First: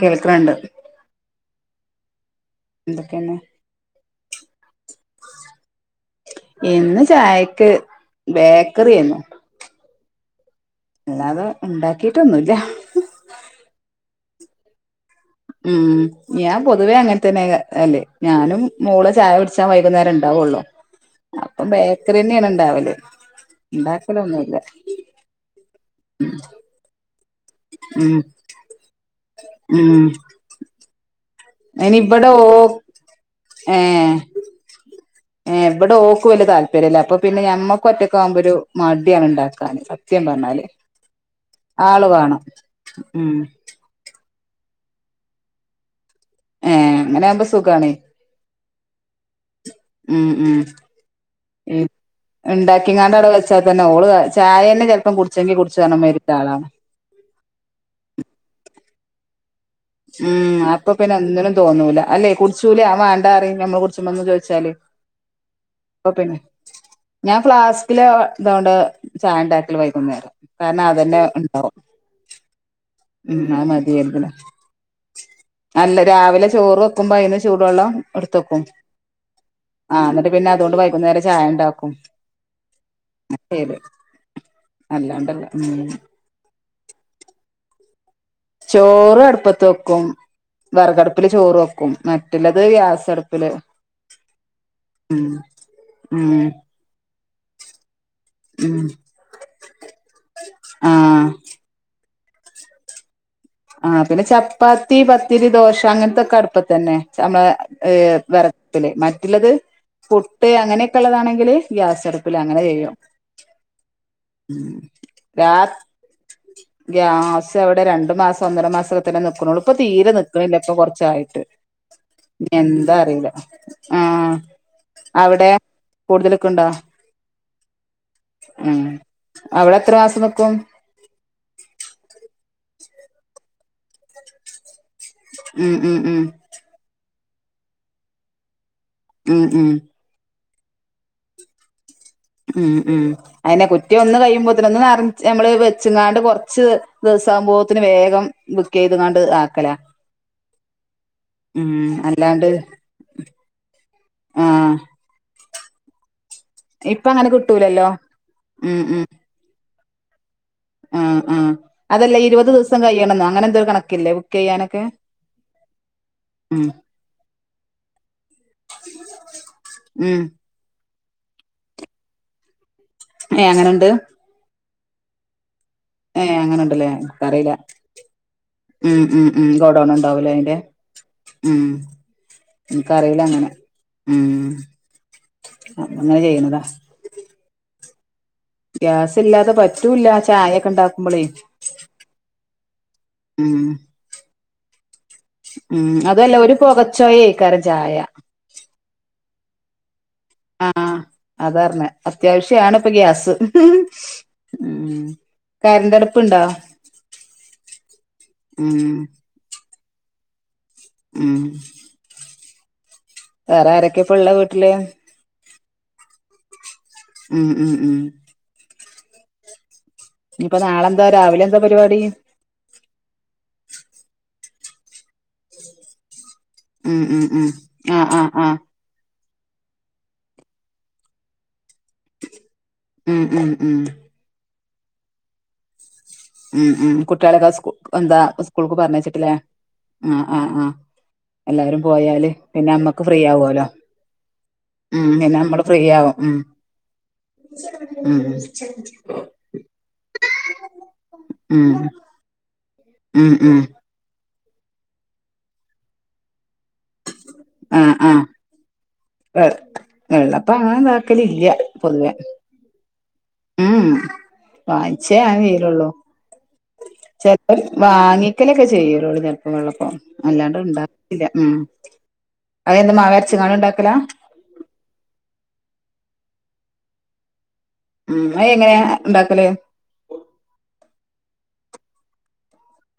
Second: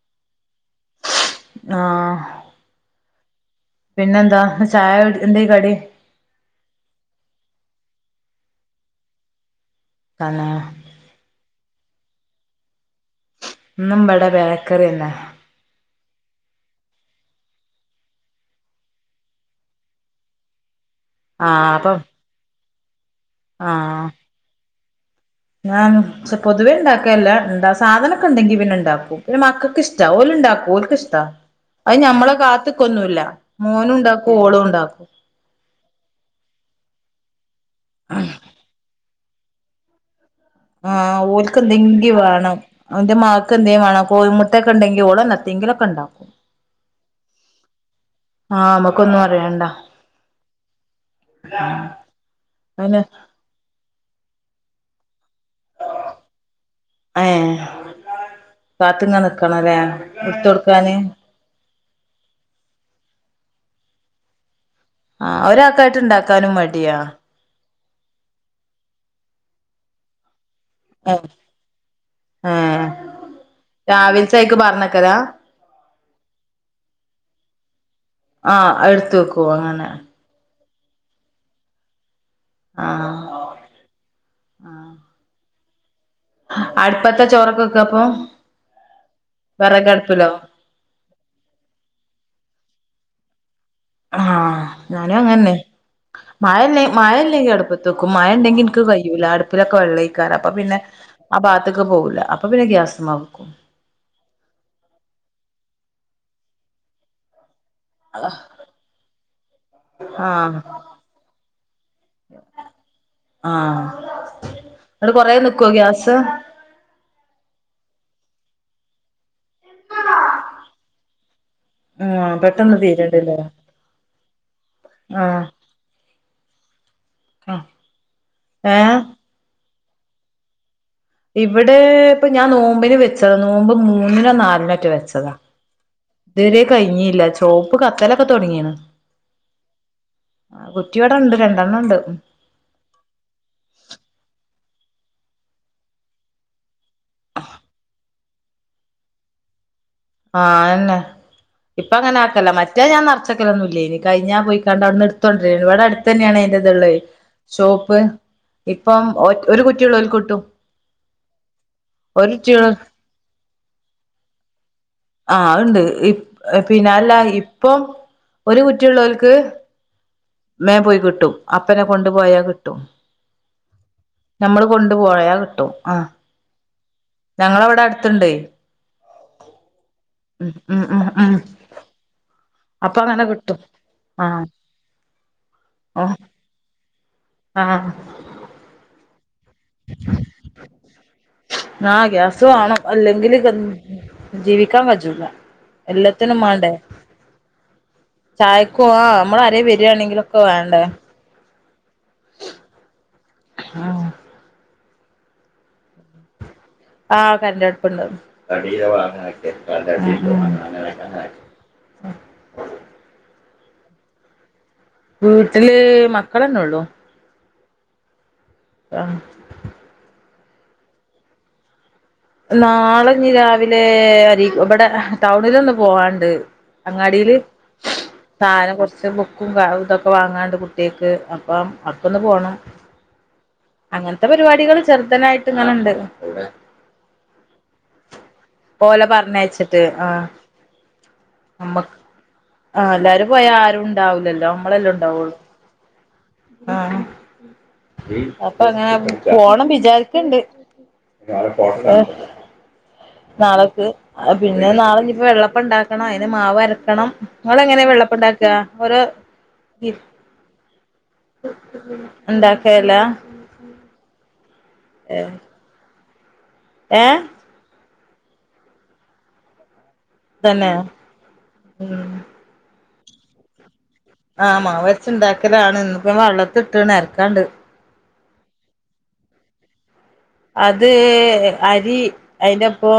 കേൾക്കണണ്ട് ആ... എന്തൊക്കെയാണ് പിന്നന്ത എന്ന് ചായക്ക് ബേക്കറിന്നോ കണ്ണോ അല്ലാത ഉണ്ടാക്കിട്ടൊന്നു ഇല്ല മ്മടെ ബേക്കറീന്നാ ഉം ഞാൻ പൊതുവേ അങ്ങനെ തന്നെ അല്ലെ ഞാനും മോള് ചായ കുടിച്ചാ വൈകുന്നേരം ഇണ്ടാവോള് അപ്പം ബേക്കറി തന്നെയാണ് ഇണ്ടാവല് [inaudible] ആഹ് ഇണ്ടാക്കല് ഒന്നും ഇല്ല ഞാൻ പൊതുവേ ഉണ്ടാക്ക ഇല്ലാ ന്താ ഉം സാധനൊക്ക് ഇണ്ടെങ്കി ഇവൻ ഇണ്ടാക്കും പിന്നെ മക്കക്ക് ഉം ഇഷ്ടാ ഓല് ഇണ്ടാക്കും ഓൽക്ക് ഇഷ് [unintelligible] അയിന് ഇവിട ഓ മോനും ഏഹ് ഉണ്ടാക്കും ഓളും ഉണ്ടാക്കും ഏ ഇവിടെ ഓക്ക് വലിയ താല്പര്യല്ല അപ്പൊ പിന്നെ ഞമ്മ ഒറ്റക്ക് ആവുമ്പോ ഒരു മ ത്തിയാണ് ഉണ്ടാക്കാന് പറഞ്ഞാല് ആഹ് ഓൽക്ക് എന്തെങ്കിം വേണം അവന്റെ ഉം മാക്ക് എന്തേം വേണം കോഴിമുട്ട [unintelligible] ഉണ്ടെങ്കി ഓള് [unintelligible] ഒണ്ടാക്കും ഏ അങ്ങനെ ആവുമ്പ സുഖാണ് ആ മ്മക്കൊന്നും അറയണ്ടാ ഉം ഉം ഉം ണ്ടാക്കി അയിന് [unintelligible] അവിടെ വെച്ചാൽ തന്നെ ഓള് കാ ചായ ന്നെ ചെലപ്പം കുടി ചെങ്കി കുടിച്ച് [unintelligible] പാത്ത്ങ്ങ നിക്ക് ഉം അപ്പൊ പിന്നെ ഒന്നിനും തോന്നൂല അല്ലേ കുടിച്ചൂല ആ വേണ്ടാറിം ഞമ്മള് കുടിചുമ്പൊന്ന് ചോയിച്ചാല് ആഹ് ഒരാക്കായിട്ട് ഇണ്ടാക്കാനും മടിയാ കിലോ തോണ്ട് ചായണ്ടാക്കല് വൈകുന്നേരം കാരണം അതന്നെ ണ്ടാവും ഏഹ് ഉം ആ മതി രാവിലത്തേക്ക് പറഞ്ഞക്കലാ അല്ല രാവിലെ ചോറ് വെക്കുമ്പോ അതയിന് ചൂടുവെള്ളം എടുത്ത് വെക്കും ആഹ് എടുത്ത് വെക്കുവോ അങ്ങനെ ആഹ് എന്നിട്ട് പിന് അതുകൊണ്ട് വൈകുന്നേരം ചായ ണ്ടാക്കും ആഹ് [inaudible] അല്ലാണ്ടല്ല ഉം അടുപ്പത്താ ചോറ് ഒക്കെ വെക്ക അപ്പൊ ചോറ് അടുപ്പത്ത് വെക്കും വിറകടുപ്പിലോ വെറകടുപ്പില് ചോറ് വെക്കും മറ്റുള്ളത് ഗ്യാസ് അടു പ്പില് ആഹ് ഞാനും അങ്ങന്നെ ഉം മഴയില്ലെ മഴയി ല്ലെങ്കി അടുപ്പത്തക്കും മഴ ഇണ്ടെങ്കി എനിക്ക് ഉം കയ്യൂല അടുപ്പിലൊക്കെ വെള്ളയ്ക്കാരം അപ്പൊ പിന്നെ ആഹ് ആ ഭാഗത്ത്ക്ക്‌പോ പോഊല അപ്പൊ പിന്നെ ഗ്യാസ്മെക്കും ആ പിന്നെ ചപ്പാത്തി പത്തിരി ദോശ അങ്ങനത്തൊക്കെ അടുപ്പത്തന്നെ ച്ചല് ഏ വിറകട്പ്പില് മറ്റുള്ളത് പുട്ട് ആഹ് അങ്ങനെയൊക്കെള്ളതാണെങ്കില് ഗ്യാസട്പ്പില് അങ്ങനെ ചെയ്യും ആഹ് ഇന്നട്ട് കൊറേ നിക്കോ ഗ്യാസ് ഗ്യാസിവിടെ രണ്ടു മാസം ഒന്നര മാസത്തിലെ നിൽക്കുന്നോള്ളൂ ഇപ്പൊ തീരെ നിക്ക്ണില്ല ഇപ്പൊ കുറച്ചായി ട് ആഹ് പെട്ടെന്ന് എന്താ അറീല്ല തീര്ണ്ട്ല്ലേ ആ ആഹ് അവിടെ കൂടുതല്ക്കുണ്ടോ ആഹ് എ ഏഹ് അവിടെ ത്ര മാസം ന്നിക്കും ഇവിടെ ഇപ്പൊ ഞാൻ നോമ്പിന് വെചതാ നോമ്പ് മൂന്നിനോ നാലിനൊറ്റെ വെച്ച ഉം ഉം ഉം ഇത് വരെ കഴിഞ്ഞില്ല ചോപ്പ് കത്തലൊക്കെ തുടങ്ങിണ് ഉം ഉം ആ കുറ്റി ഇവിടെ ണ്ട് രണ്ടെണ്ണം ണ്ട് ഉം ഉം അയെന്നെ കുറ്റി ഒന്ന് കഴിയുമ്പോത്തന് ഒന്ന് നെറച്ച് നമ്മള് വെച്ച്ങ്ങാണ്ട് കുറച്ച് ദിവസാവുമ്പോത്ത്ന് വേഗം ബുക്കെയ്തങ്ങാണ്ട് ആക്കല ആ അഅന്നെ ഇപ്പ അങ്ങനെ അല്ലാണ്ട് ആക്കലാ മറ്റേ ഞാൻ നെറച്ചക്കലൊന്നും ല്ലേനി കഴിഞ്ഞാ ആഹ് പോയിക്കാണ്ട് അവട്ന്ന് ഇട്ത്തുണ് ഇവടെ അടുത്തന്നെയണ് ഇപ്പ അങ്ങനെ കിട്ടൂലല്ലോ ഉം ഉം ഇപ്പം ഒരു കുറ്റിയുള്ളോൽക്ക് കിട്ടും ആ ആ അതല്ലേ ഒരു ഇരുപത് കുറ്റിയുള്ള ദിവസം കഴിയണംന്നോ അങ്ങനെ എന്തോ കണക്കില്ലേ ബുക്ക് യ്യാനൊക്കെ ആ അത്ണ്ട് ഇ പിന്നെ അല്ല ഇപ്പം ഒരു കുറ്റിള്ളോൽക്ക് ഉം മേ പോയി കിട്ടും അപ്പന്നെ കൊണ്ടു പോയാൽ കി ഏ അങ്ങനെണ്ട് കൊണ്ട് പോയാൽ കിട്ടും ആഹ് ഏ അങ്ങനെയുണ്ട് ഇല്ലേ അറിയില്ല ഞങ്ങളവിടെ അടുത്തുണ്ടേ ഉം ഉം ഉം ഗോഡൗൺ ഉണ്ടാവുലെ ഉം അയിന്റെ ഉം ഉം ഉം അപ്പൊ എന്ക്ക്ക്കറീല അങ്ങനെ കിട്ടും ഉം ആഹ് ആ അങ്ങനെ ചെയ്യുന്നതാ ആ ഗ്യാസ് ഇല്ലാതെ പറ്റൂല്ല ചായൊക്കെ ഇണ്ടാക്കുമ്പളേ ആ ഗ്യാസ് വേണം അല്ലെങ്കിൽ ഉം ജീവിക്കാൻ കജൂല ഉം അതല്ല എല്ലാത്തിനും ഒരു വേണ്ടേ പുകച്ചോയെയ്ക്കാരം ചായ ആരേം വരാണെങ്കിലും ഒ ക്കെ വേണ്ടേ അത്യാവശ്യണപ്പോ ഗ്യാസ് [unintelligible] ആഹ് ഉം കരണ്ടടുപ്പുണ്ടോ ആ കരണ്ടടുപ്പ്ണ്ട് ഉം ഉം [unintelligible] [inaudible] വേറെ ആരൊക്കെ ഇപ്പ ഇള്ള വീട്ടില് വീട്ടില് മക്കളന്നെ ഉള്ളു ഉം ഉം ഉം ആഹ് ഇനിപ്പൊ നാളെന്താ രാവിലെ എന്താ പരിപാടി നാളെ രാവിലെ അരി ഇവിടെ ടൗണിലൊന്ന് പോവാണ്ട് ഉം ഉം അങ്ങാടിയില് ഉം ആഹ് ആഹ് ആഹ് സാധനം കുറച്ച് ബുക്കും ഇതൊക്കെ വാങ്ങാണ്ട് കുട്ടിയേക്ക് അപ്പം അപ്പൊന്ന് പോണം ഉം ഉം ഉം അങ്ങനത്തെ പരിപാടികൾ ചെറുദനായിട്ട് ഇങ്ങനെ ഉണ്ട് ഉം ഉം കു ട്ട്യേളൊക്കെ സ്ക്കൂ എന്താ സ്കൂൾക്ക് ഓലെ പറഞ്ഞയച്ച്ട്ട് ലേ പറഞ്ഞയച്ചിട്ട് ആ ആ ആഹ് എല്ലാവരും നമ്മക്ക് പോയാല് പിന്നെ ആ അമ്മക്ക് ഫ്രീ എല്ലാരും പോയാ ആവോലോ ആരും ഉണ്ടാവൂലല്ലോ നമ്മളല്ലേ ഉം ഉണ്ടാവുള്ളൂ പിന്നെമ്മള് ഫ്രീയാവും ഉം ആ ഉം അപ്പൊ അങ്ങനെ പോണം വിചാരിക്കണ്ട് ഉം ഉം ഉം നാളക്ക് പിന്നെ നാളെ ഇഞ്ഞിപ്പോ വെള്ളപ്പം ഇണ്ടാക്കണം അതിന് മാവര ക്കണം നിങ്ങൾ എങ്ങനെ ആഹ് ആഹ് വെള്ളപ്പണ്ടാക്ക ഓരോ വെ വെള്ളപ്പം അങ്ങനെ ഇതാക്കലില്ല ഉണ്ടാക്കേല്ല ഊഉം വായിച്ചേ ഞാൻചെയ്ലൊള്ളൂ ഏ ചെൽപ്പം വാങ്ങിക്കലൊക്കെ ചെയ്യലൊള്ളൂ ചെൽപ്പം വെള്ളപ്പം അല്ലാണ്ട് തന്നെ ഉണ്ടാക്കല്ല ഉം അതെന്ത മാവര്ച്ച് കാണ്ട് ഉണ്ടാക്കലാ ആഹ് മാവര്ച്ച് ഇണ്ടാക്കലാണ് ഇന്നിപ്പം വള്ളത്ത് ഇട്ട്ണ് അരക്കാണ്ട് ഉം അ എങ്ങനെയാ ഉണ്ടാക്കല് അത് അരി അയ്ന്റെപ്പൊ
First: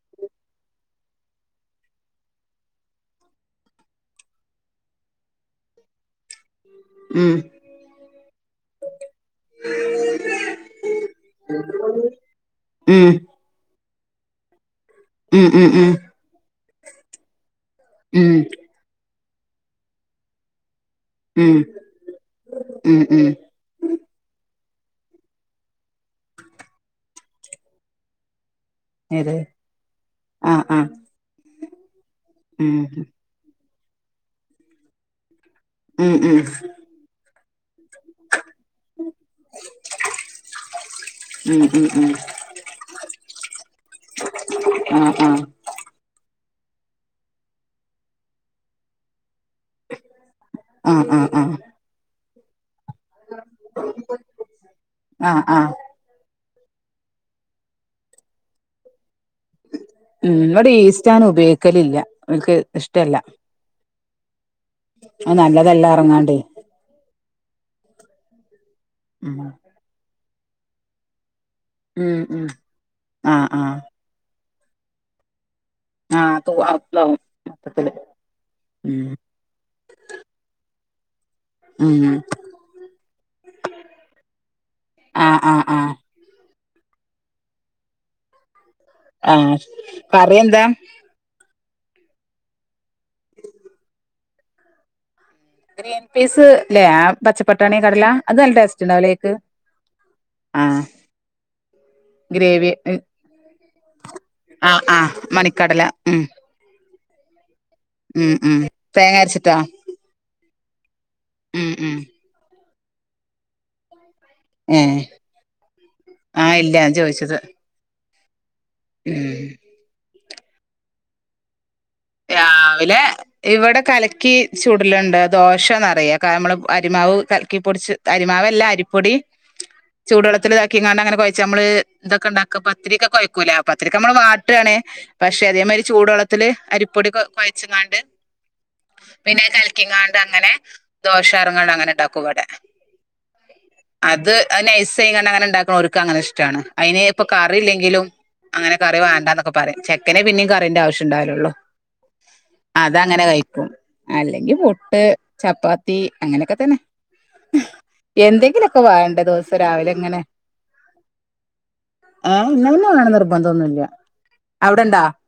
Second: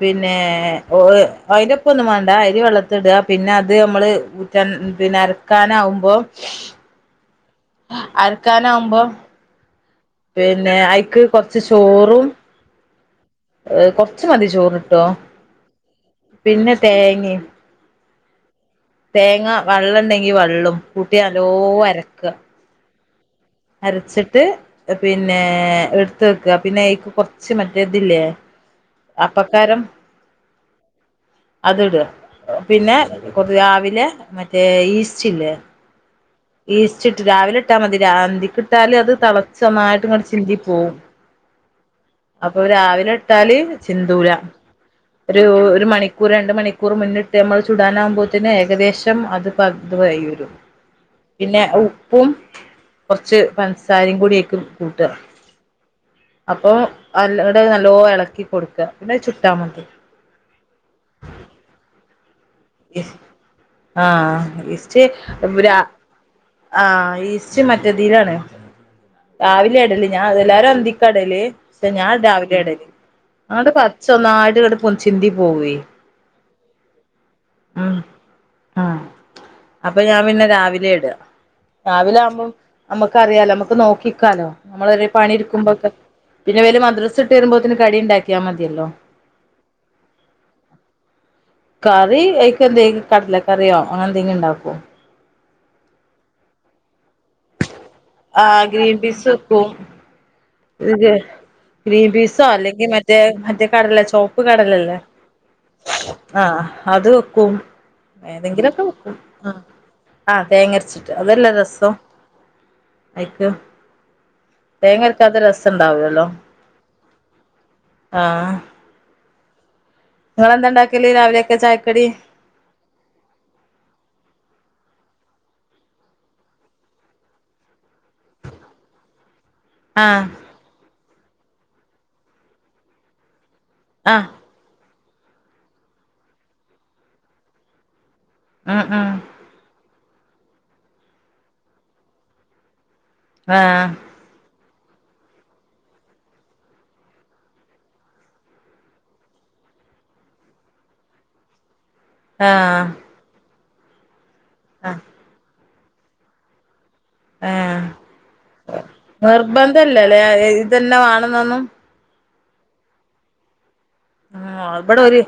പിന്നേ അയ്ന്റെ പ്പൊന്നും വാണ്ട അരി വെള്ളത്ത് ഇടാ പിന്നെ അത് നമ്മള് ഊറ്റൻ പിന്നെ അരക്കാനാവുമ്പം ഉം അരക്കാൻ ആവുമ്പം പിന്നെ ഐക്ക് കൊർച്ച് ചോറും ഉം ഏ കൊർച്ചു മതി ചോറ് ഉം ഉം ഉം തേങ്ങിം ഉം തേങ്ങ വള്ളം ഉണ്ടെങ്കി വള്ളും കൂട്ടി നല്ലോ ഉം അരക്ക ഉം ഉം അരച്ചിട്ട് പിന്നെ എടുത്ത് വെക്കുക പിന്നെ ഏക്ക് കുറച്ച് മറ്റേ ഇതില്ലേ എത് ആ ആ അത്ട പിന്നെ കൊതി ആവി ല്ല മറ്റേ ഈസ്റ്റ് ഇല്ലേ ഉം ഉം ഈസ്റ്റിട്ട് രാവിലെ. ട്ടാ മതി രാ കിട്ടാല് അത് തളച്ച നന്നായിട്ട് ഇങ്ങടെ ചിന്തി പോകവും ഉം ഉം ഉം അപ്പൊ രാവിലെ ഇട്ടാല് ചിന്തൂലാ ആഹ് ആഹ് ഒരു ഒരു മണിക്കൂർ രണ്ട മണിക്കൂർ മണിക്കൂർ മുന്നിട്ട് നമ്മൾ ചൂടാനാകുമ്പോഴത്തന് ഏകദേശം അത് ത് വൈും ആഹ് ആഹ് ആഹ് പിന്നെ ഉപ്പും കുറച്ച് പൻസാരയും കൂടേ അയ്ക്ക് കൂട്ടുക. ആഹ് ആഹ് അപ്പൊ അല്ലടെ നല്ലോ ഇളക്കി കൊടുക്കുക. ഉം ഇവിടെ ഈസ്റ്റ് അങ്ങനെ ഉപയോഗിക്കലില്ല എനിക്ക് ആ ഈസ്റ്റ് അത് നല്ലതല്ല പറഞ്ഞാണ്ടേ ആ ഈസ്റ്റ് മറ്റതിലാണ് രാവിലെ ഇടല്ല ഞാൻ എല്ലാരും അ ന്തിക്കടല് പക്ഷെ ഞാൻ ഉം ഉം രാവിലെ ഇടല് ആഹ് അതോണ്ട് ആഹ് പച്ച് ഒന്നായിട പൊന്തി ചിന്തി പോകുവേ ആ തൂ അ [unintelligible] ആ ആ അപ്പൊ ഞാൻ പിന്നെ രാവിലെ എടു ഇടാ ഉം രാവില ആകുമ്പോം നമ്മുക്ക്റിയാലോ നമ്മുക്ക് നോക്കിക്കാലോ നമ്മൾ ഒരു പണി ആഹ് ആഹ് എടുക്കുമ്പോക്കെ ആഹ് പിന്നെ വല മദ്രസ വിട്ട് വരുമ്പോഴത്തന് കടി ഇണ്ടാക്കിയാ മതിയല്ലോ ആ കറി എന്താ കറി അക്ക് എന്ത കട്ട്ല കറിയോ അങ്ങനെ എന്തെലും ഉണ്ടാക്കും ഗ്രീൻ പീസ്ല്ലേ ആ പച്ചപ്പട്ടാണി കടല അത് നല്ല ടേസ്റ്റ് ഉണ്ടാവലേ അയക്ക് ഇ ഗ്രീൻ പീസോ ഗ്രേവി അല്ലെങ്കിൽ മറ്റേ മറ്റേ കടല ചോപ്പ് ആഹ് കടലല്ലേ ആഹ് മണിക്കടല ഉം ആ അത് വെക്കും ഉം ഉം ഏതെങ്കിലൊക്കെ വെക്കും തേങ്ങ അരച്ചിട്ടോ ആ തേങ്ങരച്ച് അതെല്ലാ ഉം രസം ഉം ഐക്ക് ഏഹ് അത് രസംണ്ടാവല്ലോ ആഹ് ഇല്ല ഞാൻ ചോദിച്ചത് ആഹ് ഉം നിങ്ങളെന്താണ്ടക്കല് രാവിലെക്കെ ചായക് രാവിലെ ഇവിടെ കലക്കി ചൂടലുണ്ട് ദോഷന്നറയെ കാരംമ്മള് അരിമാവ് കൽക്കിപ്പൊടിച്ച് അരിമാവല്ല അരിപ്പൊടി ആഹ് ചൂടുവെള്ളത്തിലിതാക്കിങ്ങാണ്ട് അങ്ങനെകൊയ് ഞമ്മള് ഇതൊക്കിണ്ടാക്ക പത്തിരിയൊക്കെ കൊയ്ക്കൂലേ പത്തിരിക്കമ്മള് ആഹ് വാട്ടെണ് പഷെ അതേമാതിരി ചൂടുവെള്ളത്തില് അരിപ് പൊടി കൊ കൊയ്ച്ച്ങ്ങാണ്ട് ഉം ഉം പിന്നെ കലക്കിക്കാൺ അങ്ങനെ ദോഷാറങ്ങണനങ്ങ നു ണ്ടാക്കു ഇവിടെ ആഹ് അയ്നൈസ്സയിങ്ങണ്ട് അങ്ങന ഉണ്ടാക്കണ ഓര്ക്ക് അങ്ങനെ ഇഷ്ട്ടാണ് അയ്ന് ഇപ്പ കറി ഇല്ലെങ്കിലും അങ്ങനെ കറി വേണ്ടാന്നൊക്കെ പറയും ചെക്കനെ പിന്നേംകറീന്റെ ആവശ്യണ്ടാവലൊള്ളൂ ആഹ് അതഅങ്ങന കയ്പ്പും അലെ ഇൻക്ക് ആഹ് പുട്ട് ചപ്പാ ത്തി അങ്ങനൊക്കെ തന്നെ ആ എന്തെങ്കിലുമൊക്കെ വേണ്ട ദിവസം രാവിലെ ഇങ്ങനെ നിർബന്ധല്ലലെ [unintelligible] തന്നെ വാണന്നൊന്നും ആ ഇന്നഹ് മാണം നിർബന്തൊന്നുല്ല ആ ഇബടൊര്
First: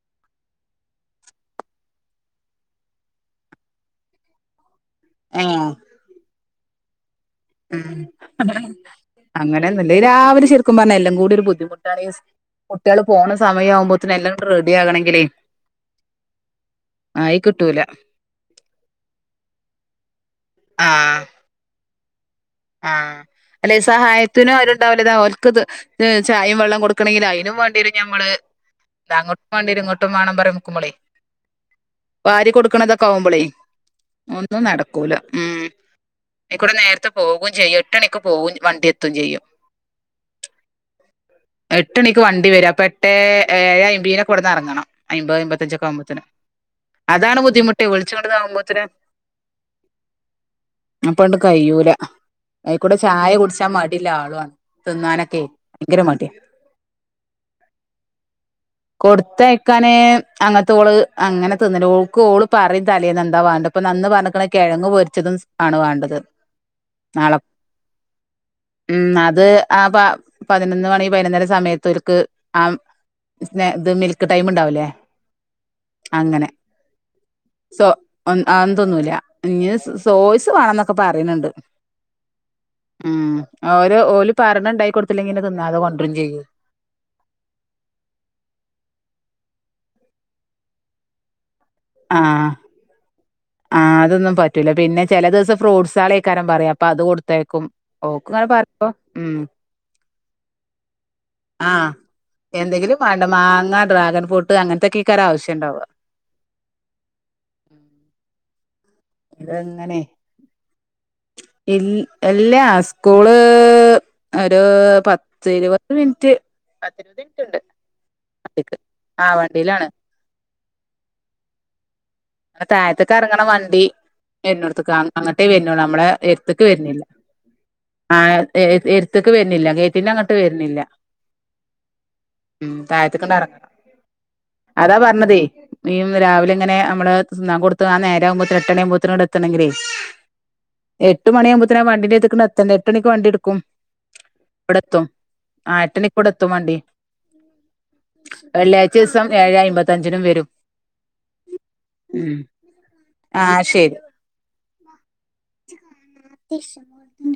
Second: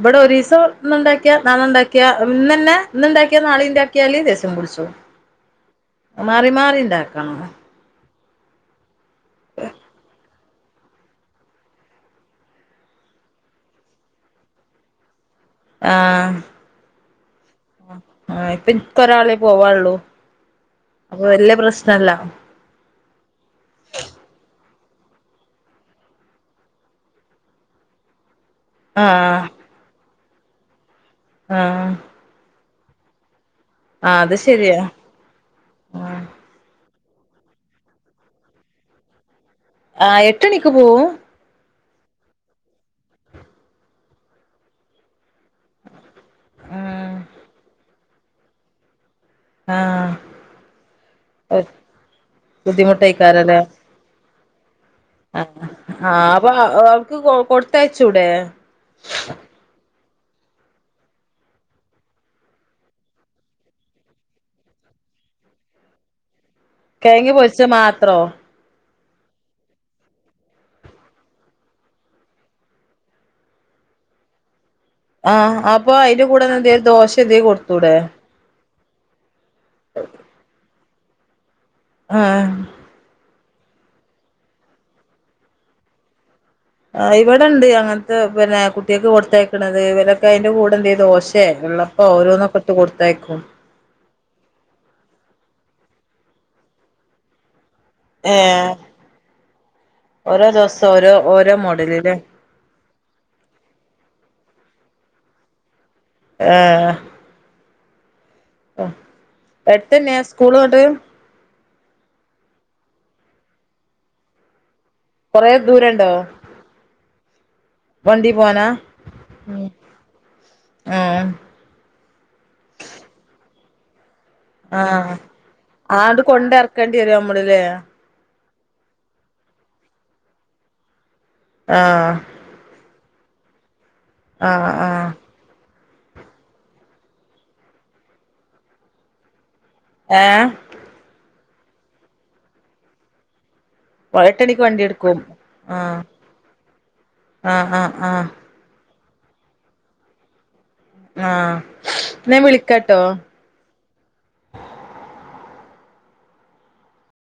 ഇബടൊരീസം ഇന്ന്ണ്ടാക്കിയ നാളെണ്ടാക്കിയ ഇന്ന് എന്നെ ഇന്ന്ണ്ടാക്കിയാ നാളീം ഇണ്ടാക്കിയാല് ദേഷ്യം പുട്ച്ചും ഏഹ് മാറി മാറി ഇൻ ണ്ടാക്കണം ഉം അങ്ങനെ ഒന്ന് ഇല്ല ഇ രാവിലെ ശെര് ക്കും പർഞ്ഞ എല്ലം കൂടി ഒരു ബുദ്ധിമുട്ടാണി ഇസ് കുട്ടാൾ പോണ സമയാവുമ്പോത്തിന് എല്ലംങ്ങട്ട് റെഡിയാകണെങ്കിലേ ആ കിട്ടൂല ആ ഇപ്പം ഇൻക്കൊരാളെ പോവാള്ളൂ അപ്പൊ വല്ല്യ പ്രശ് സല്ലാ ആ അല്ലേയ് സഹായത്തിന് ഒരോ ണ്ടാവില്ല ഇതാ ഓൽക്ക് ഇത് ത് ചായേം വെള്ളം കൊട്ക്കണങ്കി അയ്നും വാണ്ടെരും ഞമ്മൾ ഇത് അങ്ങോട്ടും വാണ്ടെരും ഇങ്ങട്ടും വാണം [unintelligible] ആ ക്ക്ണതൊക്കെ ആവുമ്പളേ ഒന്നും നടക്കൂല ഉം ഇക്കുറി നേര്ത്തെ പോകും ചെയ്യും എട്ടെണിക്ക് പോവും വണ്ടി എത്തും ചെയ്യും ആ എട്ട് ണിക്ക് പോവും എട്ട് ണിക്ക് വണ്ടി വേരും അപ്പ എട്ടേ ഏഴെ അയ്മ്പീനോക്കെ ഇവട്ന്ന് അറങ്ങണം അയ്മ്പഹ് അയ്മ്പത്ത അഞ്ചൊക്കെ ആവുമ്പോത്തിന് ആഹ് അതാണ് ബുദ്ധിമുട്ട് വെൾച്ചം ഇങ്ങട്ട് താകുമ്പോത്തിന് ആഹ് അപ്പണ്ട് കയ്യൂലാ അയിക്കൂടെ ചായ കുട്ച്ചാൻ മടിയില്ല ആ ആളു ആ ആ ആ അപ്പൊ അ അവക്ക് കൊ കൊട്ത്തയ്ച്ചൂടെ അങ്ങത്തെ ഓള് അങ്ങനെ തിന്നൽ ഓൾക്ക് ഓള് പറിം തലേന്ന് എന്താ വണ്ടെ ഇപ്പ നന്ന് പർഞ്ഞ്ക്ക്ണേ കെഴങ്ങ് പൊരിച്ചതും ആണ് വാണ്ടത് കെഴങ്ങ് നാളെ പൊരിച്ചയ് മാത്രോ ഉം അത് ആ പ പതിനൊന്ന് മണി പൈനോന്നര സമയത്ത് ഓൽക്ക് ആമ് സ്നെ ഇത് മിൽക്ക് ടൈം ഇണ്ടാവ് ലെ ആ അപ്പൊ അയിന്റെ കൂടെന്നാ എന്തെലും ദോശ എന്തേം കൊട്ത്തൂടെ തിന്നുലാ ഇഞ് സ് സോയിസ് വാണം ന്നൊ ഒക്കെ പറയ്ന്ന്ണ്ട് ആഹ് ആ ഒരു ഓല് പറയണത് ഇണ്ടാക്കി കൊടുത്തില്ലെങ്കിന തിന്നാതെ കൊണ്ടരും ചെയ്യൂ ആ ഇവിടെണ്ട് അങ്ങനത്തെ പിന്നെ കുട്ടികക്ക് കൊടുത്തേക്കണത് ഇവരൊക്കെ അയിന്റെ കൂടെ എന്ത ചെയ്യ ദോശയെ വെള്ളപ്പ ആഹ് ഓരോന്നൊക്കെട്ട് കൊടുത്തയക്കും ചില ദിവസം ഫ്രൂട്ട്സ് ആളിക്കാനം പറയും അപ്പൊ അത് കൊടുത്തയക്കും ഓക്കങ്ങനെ ഏഹ് പറപ്പോ ഉം ഓരോ ദിവസം ഓരോ ഓരോ ആ മോഡലില്ലേ എന്തെങ്കിലും പണ്ട മാങ്ങ ഡ്രാഗൺ ഫ്രൂട്ട് അങ്ങനത്തത്തെക്കെകാര്യ ആവശ്യംണ്ടാവുക ഏ ഉം എടുത്തന്നെയ സ്കൂൾ [unintelligible] ഇ അല്ല സ്കൂള് ഒരു പത്തി കൊറേ ഇരുപത് ദൂരണ്ടോ മിനിറ്റ് പത്തിരുപത് മിനിറ്റ്ണ്ട് വണ്ടി പോവാനാ ആ ഉം വണ്ടിയിലാണ് ആഹ് അ താഴത്തക്ക ഇറങ്ങണ വണ്ടി വടുത്തക്ക ആഹ് അങ്ങനത്തെ വുന്ന [inaudible] നമ്മുടെ ആണ്ട് കൊണ്ട് എടുത്തക്ക് എറക്കേണ്ടി വരുന്നില്ല വരും നമ്മള്ല്ലേ ആ എരത്തക്ക് വരുന്നില്ല ഗേറ്റിന്റെ അങ്ങോട്ട് വരുന്നില്ല ആ [unintelligible] അതാ പറഞ്ഞതേ നീ ഇന്ന് രാവിലെ ഇങ്ങനെ അമ്മള് തിന്നാൻ കൊടുത്ത് [unintelligible] എത്തനങ്കിലെ ഏ എട്ട് മണിയമ്പത്തിന് വണ്ടിന്റെ എര് ത്‌ക്ക് എത്തണ്ടേ എട്ട്ണിക്ക് വണ്ടി എടുക്കും എട്ടണിക്ക് ഇവിടെ വണ്ടി എത്തും എടുക്കും ആ എട്ടണിക്ക് ഇവിടെ എത്തും വണ്ടി ആ ആ ആ പിറ്റിയേസം ഏഴെ അയിമ്പത്തഞ്ചിനും വരും ആ എന്നാ ഉം നാൻ വിളിക്കാട്ടോ ആ ശരി [unintelligible]